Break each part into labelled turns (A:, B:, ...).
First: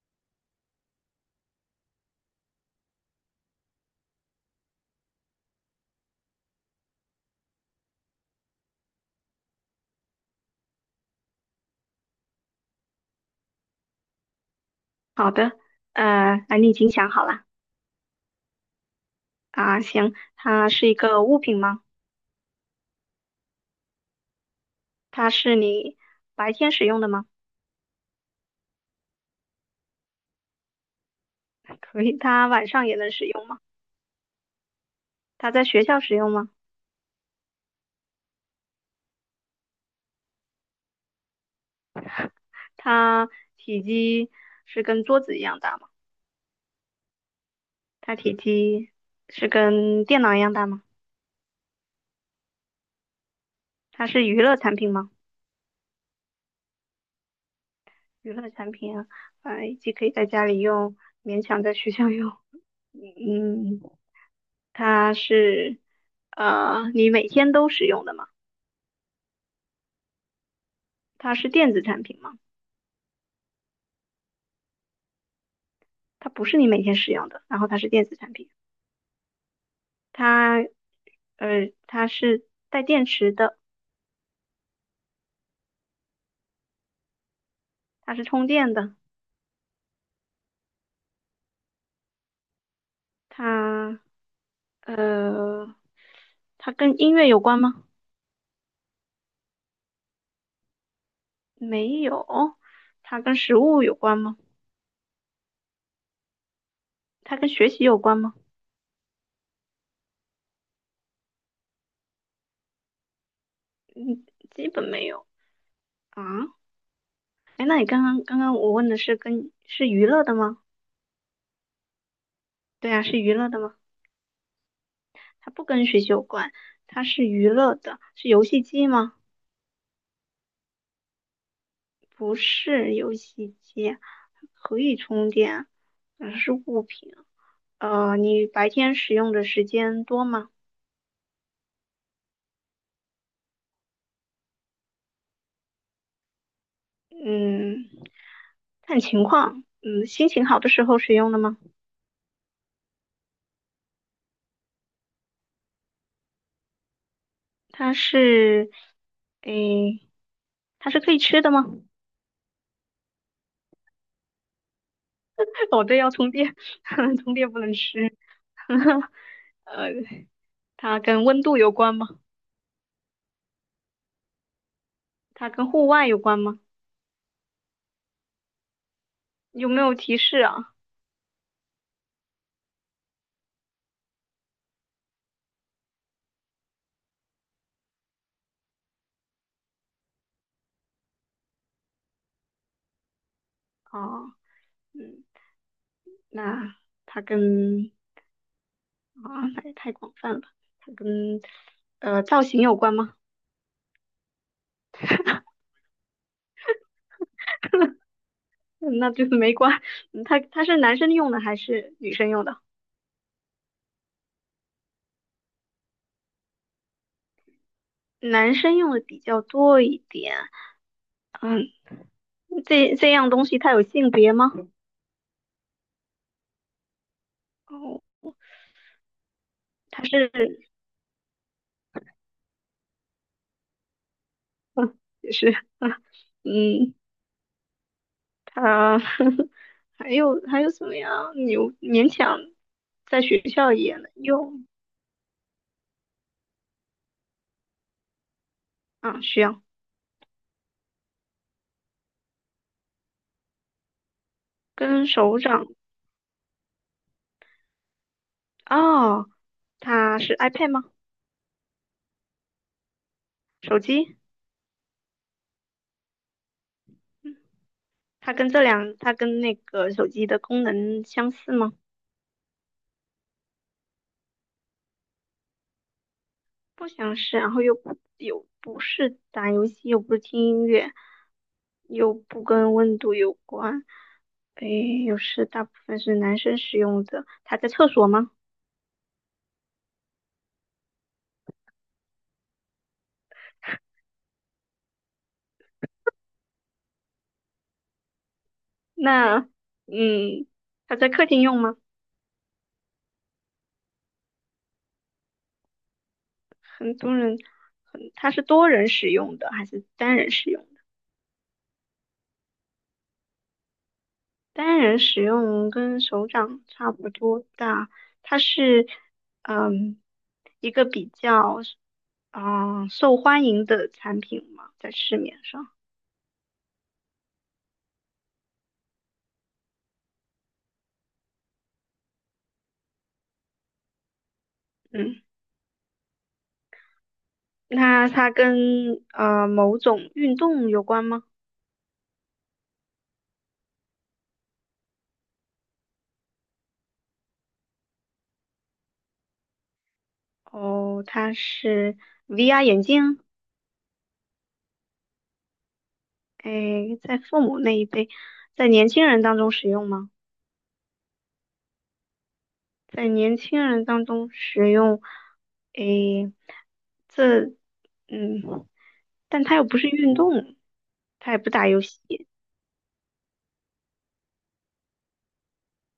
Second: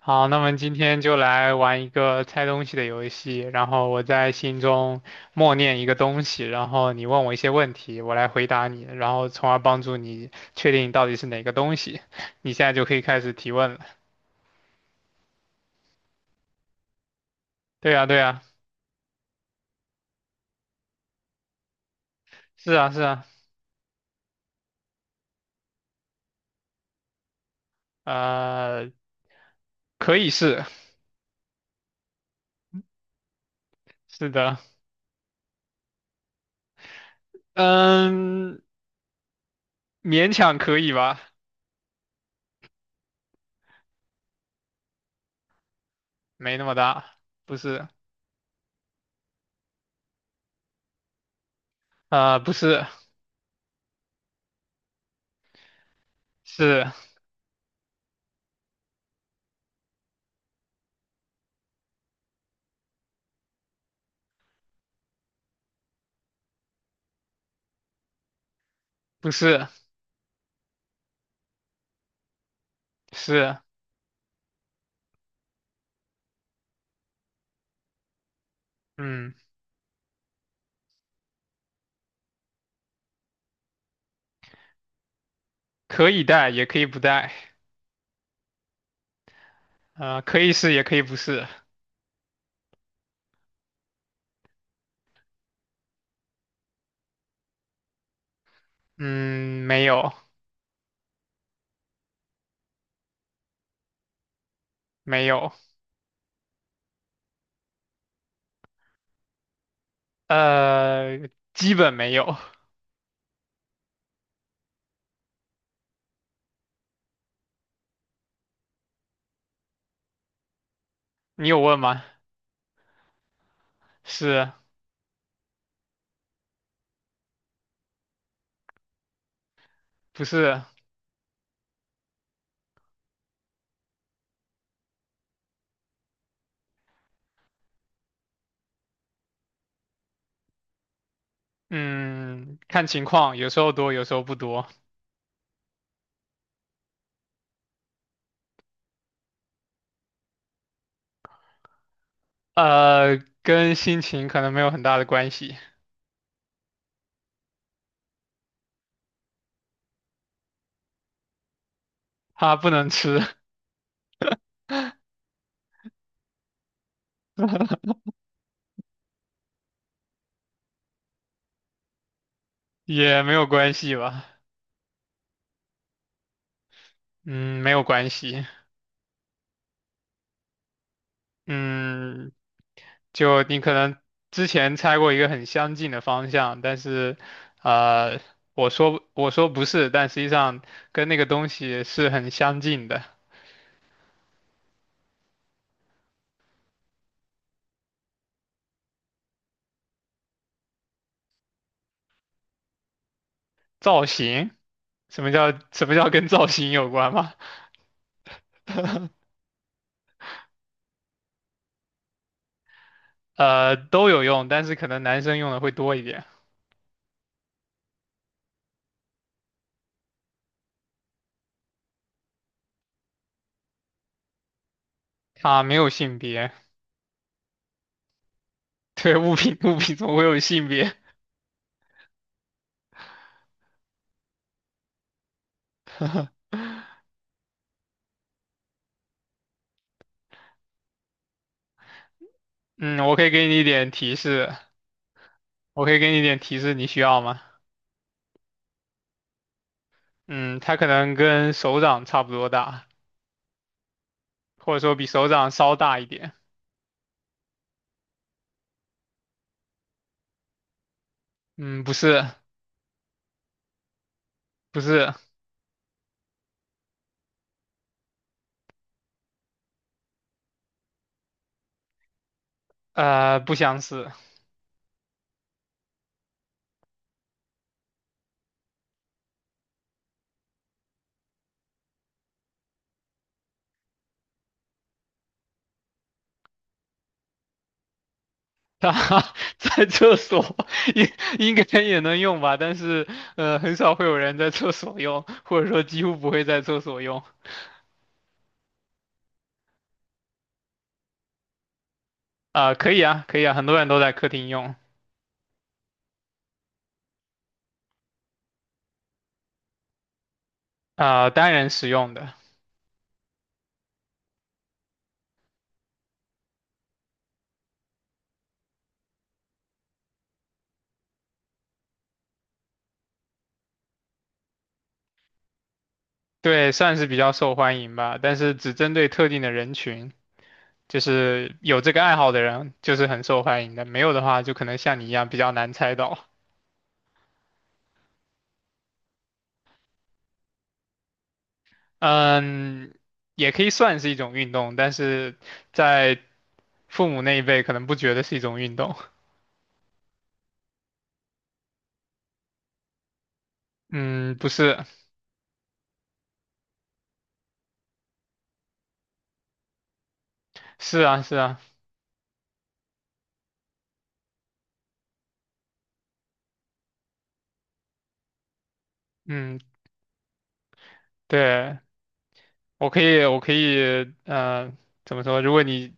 A: 好，那么今天就来玩一个猜东西的游戏，然后我在心中默念一个东西，然后你问我一些问题，我来回答你，然后从而帮助你确定到底是哪个东西。你现在就可以开始提问了。
B: 好的，那你已经想好了
A: 对呀，对呀，
B: 啊？行，它是一个物品吗？
A: 是啊，是啊，
B: 它是你白天使用的吗？
A: 呃，可以是，
B: 可以，它晚上也能使用吗？
A: 是的，
B: 它在学校使用吗？
A: 嗯，勉强可以吧，
B: 它体积是跟桌子一样大吗？
A: 没那么大，不是，
B: 它体积是跟电脑一样大吗？
A: 不是，
B: 它是娱乐产品吗？
A: 是，
B: 娱乐产品啊，既可以在家里用，勉强在学校用。嗯，它是你每天都使用的吗？
A: 不是，
B: 它是电子产品吗？
A: 是，
B: 它不是你每天使用的，然后它是电子产品，
A: 嗯，
B: 它它是带电池的，
A: 可以带也可以不带。
B: 它是充电的，
A: 可以是也可以不是。
B: 它呃它跟音乐有关吗？
A: 嗯，没有
B: 没有，它跟食物有关吗？
A: 没有，
B: 它跟学习有关吗？
A: 基本没有。
B: 嗯，基本没有啊。哎，那你刚刚我问的是跟是娱乐的吗？
A: 你有问吗？
B: 对啊，是娱乐的吗？
A: 是
B: 它不跟学习有关，它是娱乐的，是游戏机吗？
A: 不是？
B: 不是游戏机，它可以充电，是物品。你白天使用的时间多吗？
A: 嗯，看情况，有时候多，有时候不多。
B: 嗯，看情况。嗯，心情好的时候使用的吗？
A: 呃，跟心情可能没有很大的关系。
B: 它是，诶，它是可以吃的吗？
A: 它不能吃，
B: 哦，对，要充电，充电不能吃。呃，它跟温度有关吗？
A: 也没有关系吧？
B: 它跟户外有关吗？
A: 嗯，没有关系。
B: 有没有提示啊？
A: 嗯，就你可能之前猜过一个很相近的方向，但是，呃，我说不是，但实际上跟那个东西是很相近的。
B: 哦，嗯，那它跟啊，那也太广泛了吧。它跟造型有关吗？
A: 造型，什么叫跟造型有关吗？
B: 嗯那就是没关。嗯它是男生用的还是女生用的？
A: 呃，都有用，但是可能男生用的会多一点。
B: 男生用的比较多一点。嗯，这样东西它有性别吗？
A: 啊，没有性别，
B: 哦，
A: 对，物品
B: 它
A: 怎么会
B: 是，
A: 有性别？
B: 嗯，也是，嗯，嗯它 还有什么呀？牛勉强
A: 嗯，我
B: 在
A: 可以
B: 学
A: 给你一
B: 校
A: 点
B: 也能
A: 提示，
B: 用。
A: 我可以给你一点提示，你需要吗？
B: 啊，需要
A: 嗯，它可能跟手掌差不多大。或者说比
B: 跟
A: 手
B: 手
A: 掌
B: 掌。
A: 稍大一点。
B: 哦，它是 iPad 吗？
A: 嗯，不是，
B: 手机？
A: 不是，
B: 嗯它跟那个手机的功能相似吗？
A: 不相似。
B: 不相似，然后又不是打游戏，又不是听音乐，又不跟温度有关，诶，又是大部分是男生使用的。他在厕所吗？
A: 它在厕所应应该也能用吧，但是很少会有人在厕所用，或者说几乎不会在厕所用。
B: 那，嗯，他在客厅用吗？
A: 啊、可以啊，可以啊，很多人都在客厅用，
B: 很多人，很，他是多人使用的还是单人使用？
A: 啊、单人使用的，
B: 单人使用跟手掌差不多大，它是嗯一个比较受欢迎的产品嘛，在市面上。
A: 对，算是比较受欢迎吧，但是只针对特定的人群，就是有这个爱好的人，就是很受欢迎的，没有的话，就可能像你一
B: 嗯，
A: 样比较难猜到。
B: 那它跟某种运动有关吗？
A: 嗯，也可以算是一种运动，但是在父母那一辈可能不觉得是一种运动。
B: 哦，它是 VR 眼镜，
A: 嗯，不是，
B: 诶，在父母那一辈，在年轻人当中使用吗？
A: 是啊，是啊，
B: 在年轻人当中使用，诶，这，嗯，但他
A: 嗯，
B: 又不是运动，他也不打
A: 对，
B: 游戏
A: 我可以，我可以，呃，怎么说？如果你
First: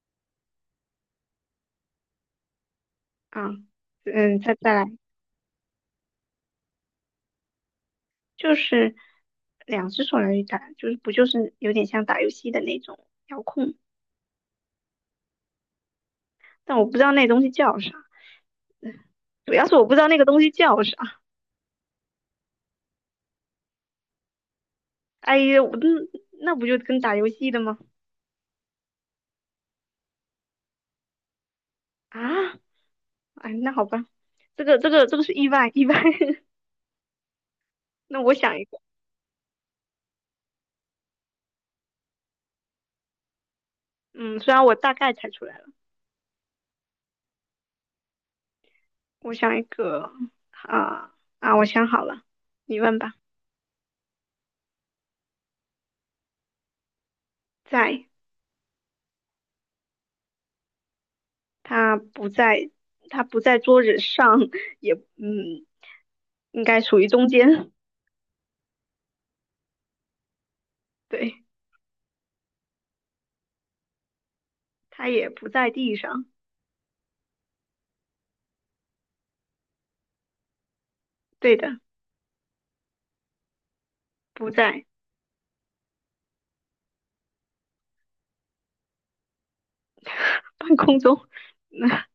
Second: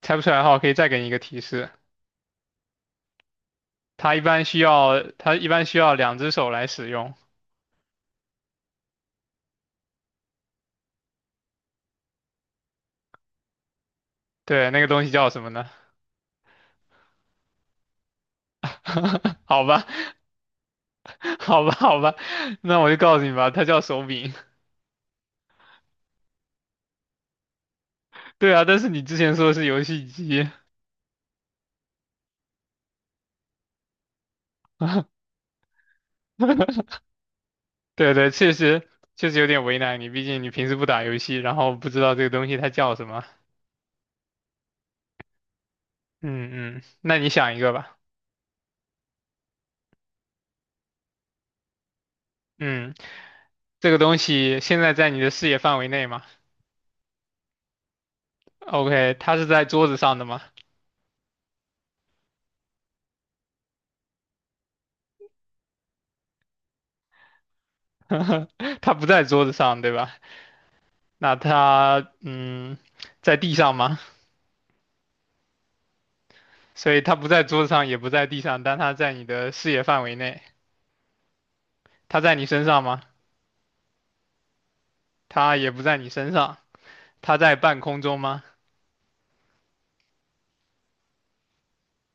A: 猜不出来的话，我可以再给你一个提示。
B: 啊，
A: 它一
B: 嗯，
A: 般
B: 再
A: 需
B: 再来
A: 要，它一般需要两只手来使用。
B: 就是两只手来打，就是不就是有点像打游戏的那种遥控，
A: 对，那个东西叫什么呢？
B: 但我不知道那东西叫啥，主
A: 好
B: 要是我
A: 吧，
B: 不知道那个东西叫啥，
A: 好吧，好吧，那我就告诉你吧，它叫手柄。
B: 哎呀，那不就跟打游戏的吗？
A: 对啊，但是你之前说的是游戏机。
B: 啊，哎，那好吧，这个这个 这个是意外，
A: 对
B: 那
A: 对，
B: 我
A: 确
B: 想一个。
A: 实确实有点为难你，毕竟你平时不打游戏，然后不知道这个东西它叫什么。
B: 嗯，虽然我大概猜出来。了。
A: 嗯嗯，那你想一个吧。
B: 我想一个啊啊，我想好了，你
A: 嗯，
B: 问吧。
A: 这个东西现在在你的视野范围内吗
B: 在，
A: ？OK，它是在桌子上的吗？
B: 它不在，它不在桌子上，也嗯，应该属于中间。
A: 它不在桌子上，对吧？那
B: 对，
A: 它嗯，在地上吗？
B: 它也不在地上。
A: 所以它不在桌子上，也不在地上，但它在你的视野范围内。
B: 对的，
A: 它在你身上吗？
B: 不在
A: 它也不在你身上。它在半空中吗？
B: 半空中。那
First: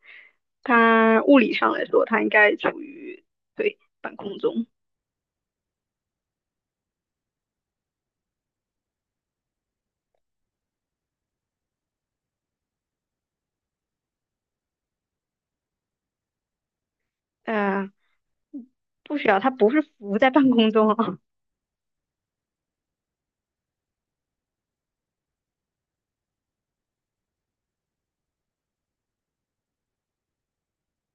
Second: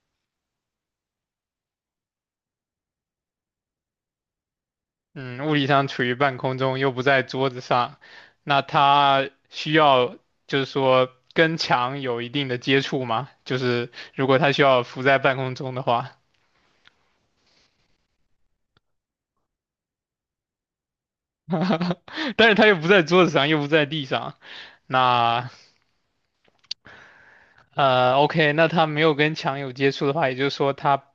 B: 它物理上来说，它应该处于对半空中。
A: 嗯，物理上处于半空中，又不在桌子上，那它需要就是说跟墙有一定的接触吗？就是如果它需要浮在半空中的话，
B: 呃，不需要，它不是浮在半空中哦
A: 但是它又不在桌子上，又不在地上，那OK，那它没有跟墙有接触的话，也就是说它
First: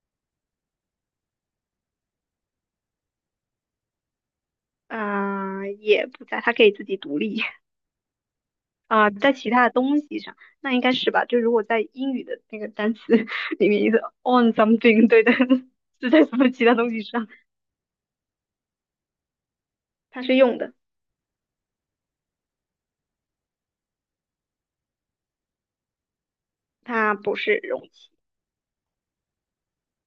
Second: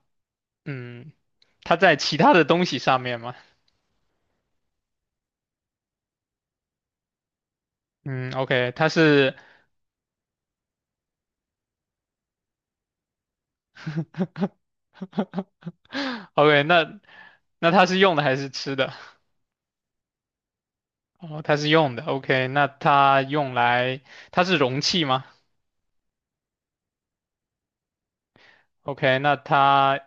A: 嗯，它在其他的东西上面嘛，
B: 啊，也不在，它可以自己独立。
A: 嗯，OK，它
B: 啊、在
A: 是
B: 其他的东西上，那应该是吧？就如果在英语的那个单词 里面也是 on something，对的，是在 什么
A: OK，
B: 其他东
A: 那
B: 西上？
A: 它是用的还是吃的？
B: 它是用的，
A: 哦，它是用的，OK，那它用来，它是容器吗
B: 它不是容器，
A: ？OK，那它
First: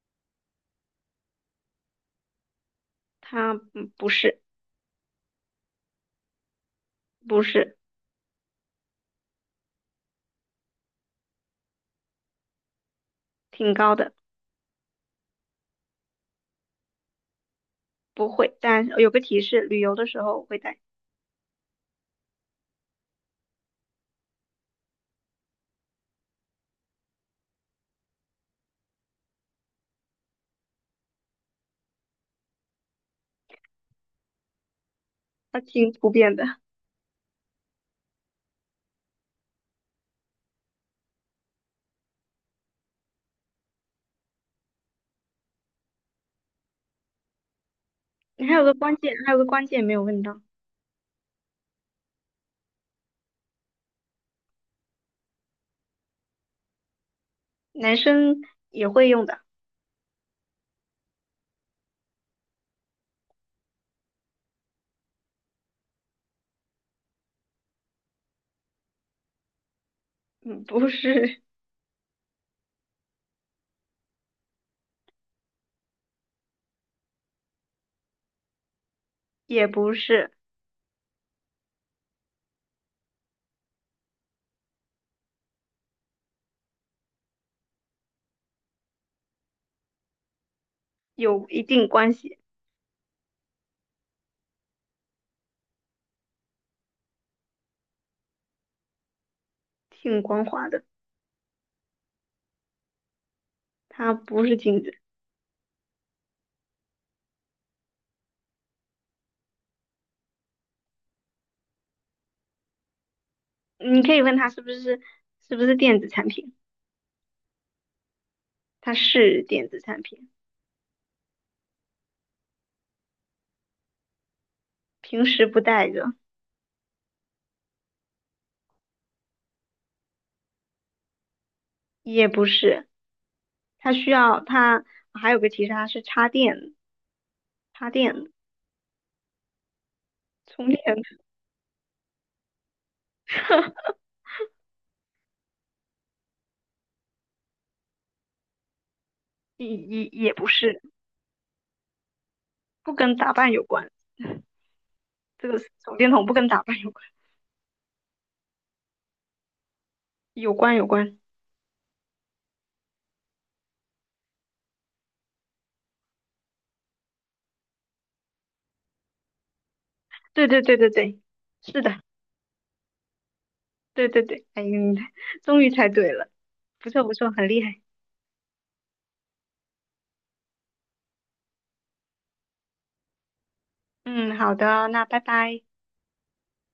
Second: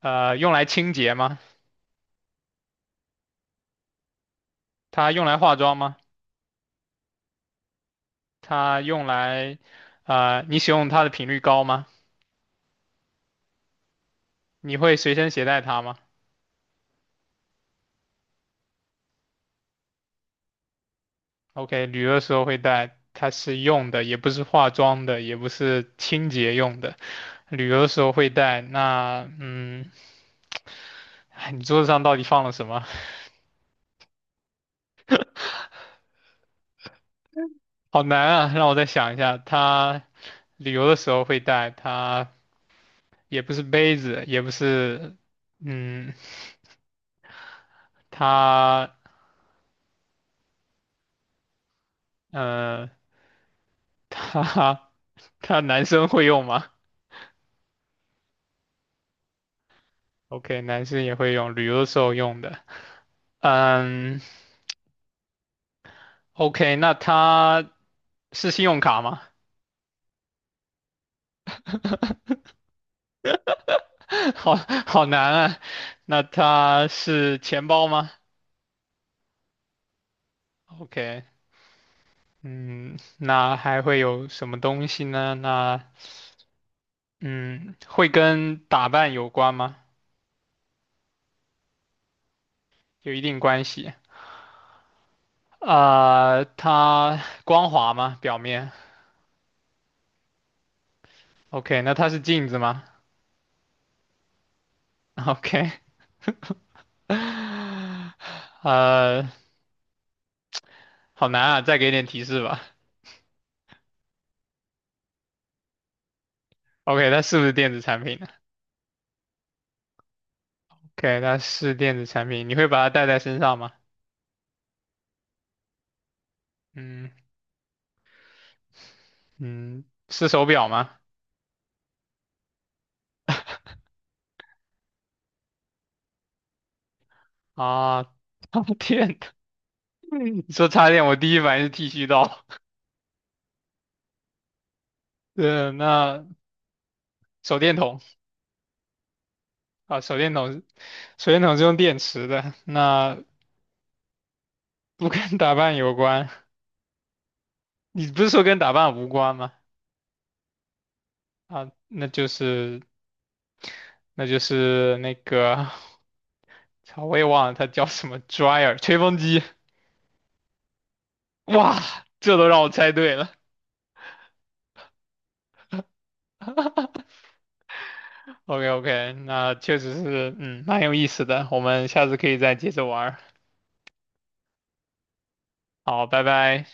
A: 用来清洁吗？
B: 它不是
A: 它用来化妆吗？
B: 不是
A: 它用来，你使用它的频率高吗？
B: 挺高的，
A: 你会随身携带它吗
B: 不会。但有个提示，旅游的时候会带，
A: ？OK，旅游的时候会带，它是用的，也不是化妆的，也不是清洁用的，旅游的时候会带。那嗯，哎你桌子上到底放了什么？
B: 它挺普遍的。
A: 好难啊，让我再想一下，它旅游的时候会带它。也不是杯子，也不是，嗯，
B: 你还有个
A: 他，
B: 关键，还有个关键没有问到，
A: 呃，他，他男生会用吗
B: 男生也会用的，
A: ？OK，男生也会用，旅游的时候用的。嗯，OK，那他是信用卡吗？
B: 嗯，不是，
A: 好好难啊。那他是钱包吗
B: 也不是
A: ？OK，嗯，那还会有什么东西呢？那，嗯，会跟打扮有关吗？
B: 有一定关系，
A: 有一定关系。啊、它光滑吗？表面
B: 挺光滑的，
A: ？OK，那它是镜子吗
B: 它不是镜子。
A: ？OK，呃，好难啊，再给点提示吧。
B: 你可以问他是不是电子产品，
A: OK，它是不是电子产品呢
B: 它是电子产品，
A: ？OK，它是电子产品，你会把它戴在身上吗？
B: 平时不带着，
A: 嗯嗯，是手表吗？
B: 也不是，它需要它还有个其示，它是插电插
A: 啊，
B: 电
A: 插电的，你说
B: 充电，
A: 插电，我第一反应是剃须刀。对，那手电筒
B: 也
A: 啊，
B: 也
A: 手电
B: 也不
A: 筒是
B: 是，
A: 手电筒是用电池的，
B: 不跟
A: 那
B: 打扮有关，
A: 不跟
B: 这
A: 打
B: 个
A: 扮有
B: 手电筒
A: 关。
B: 不跟打扮有关，
A: 你不是说跟打扮无关吗？
B: 有关，
A: 啊，那就是那个，操，我也忘了它叫什么 dryer 吹风机。
B: 对对对对对，是
A: 哇，
B: 的，
A: 这都让我猜对了。
B: 对对对，哎，你终于猜对了，不错不错，很厉害，
A: OK OK，那确实是，嗯，蛮有意思的。我们下次可以再接着玩儿
B: 嗯，好的，那拜拜。
A: 好，拜拜。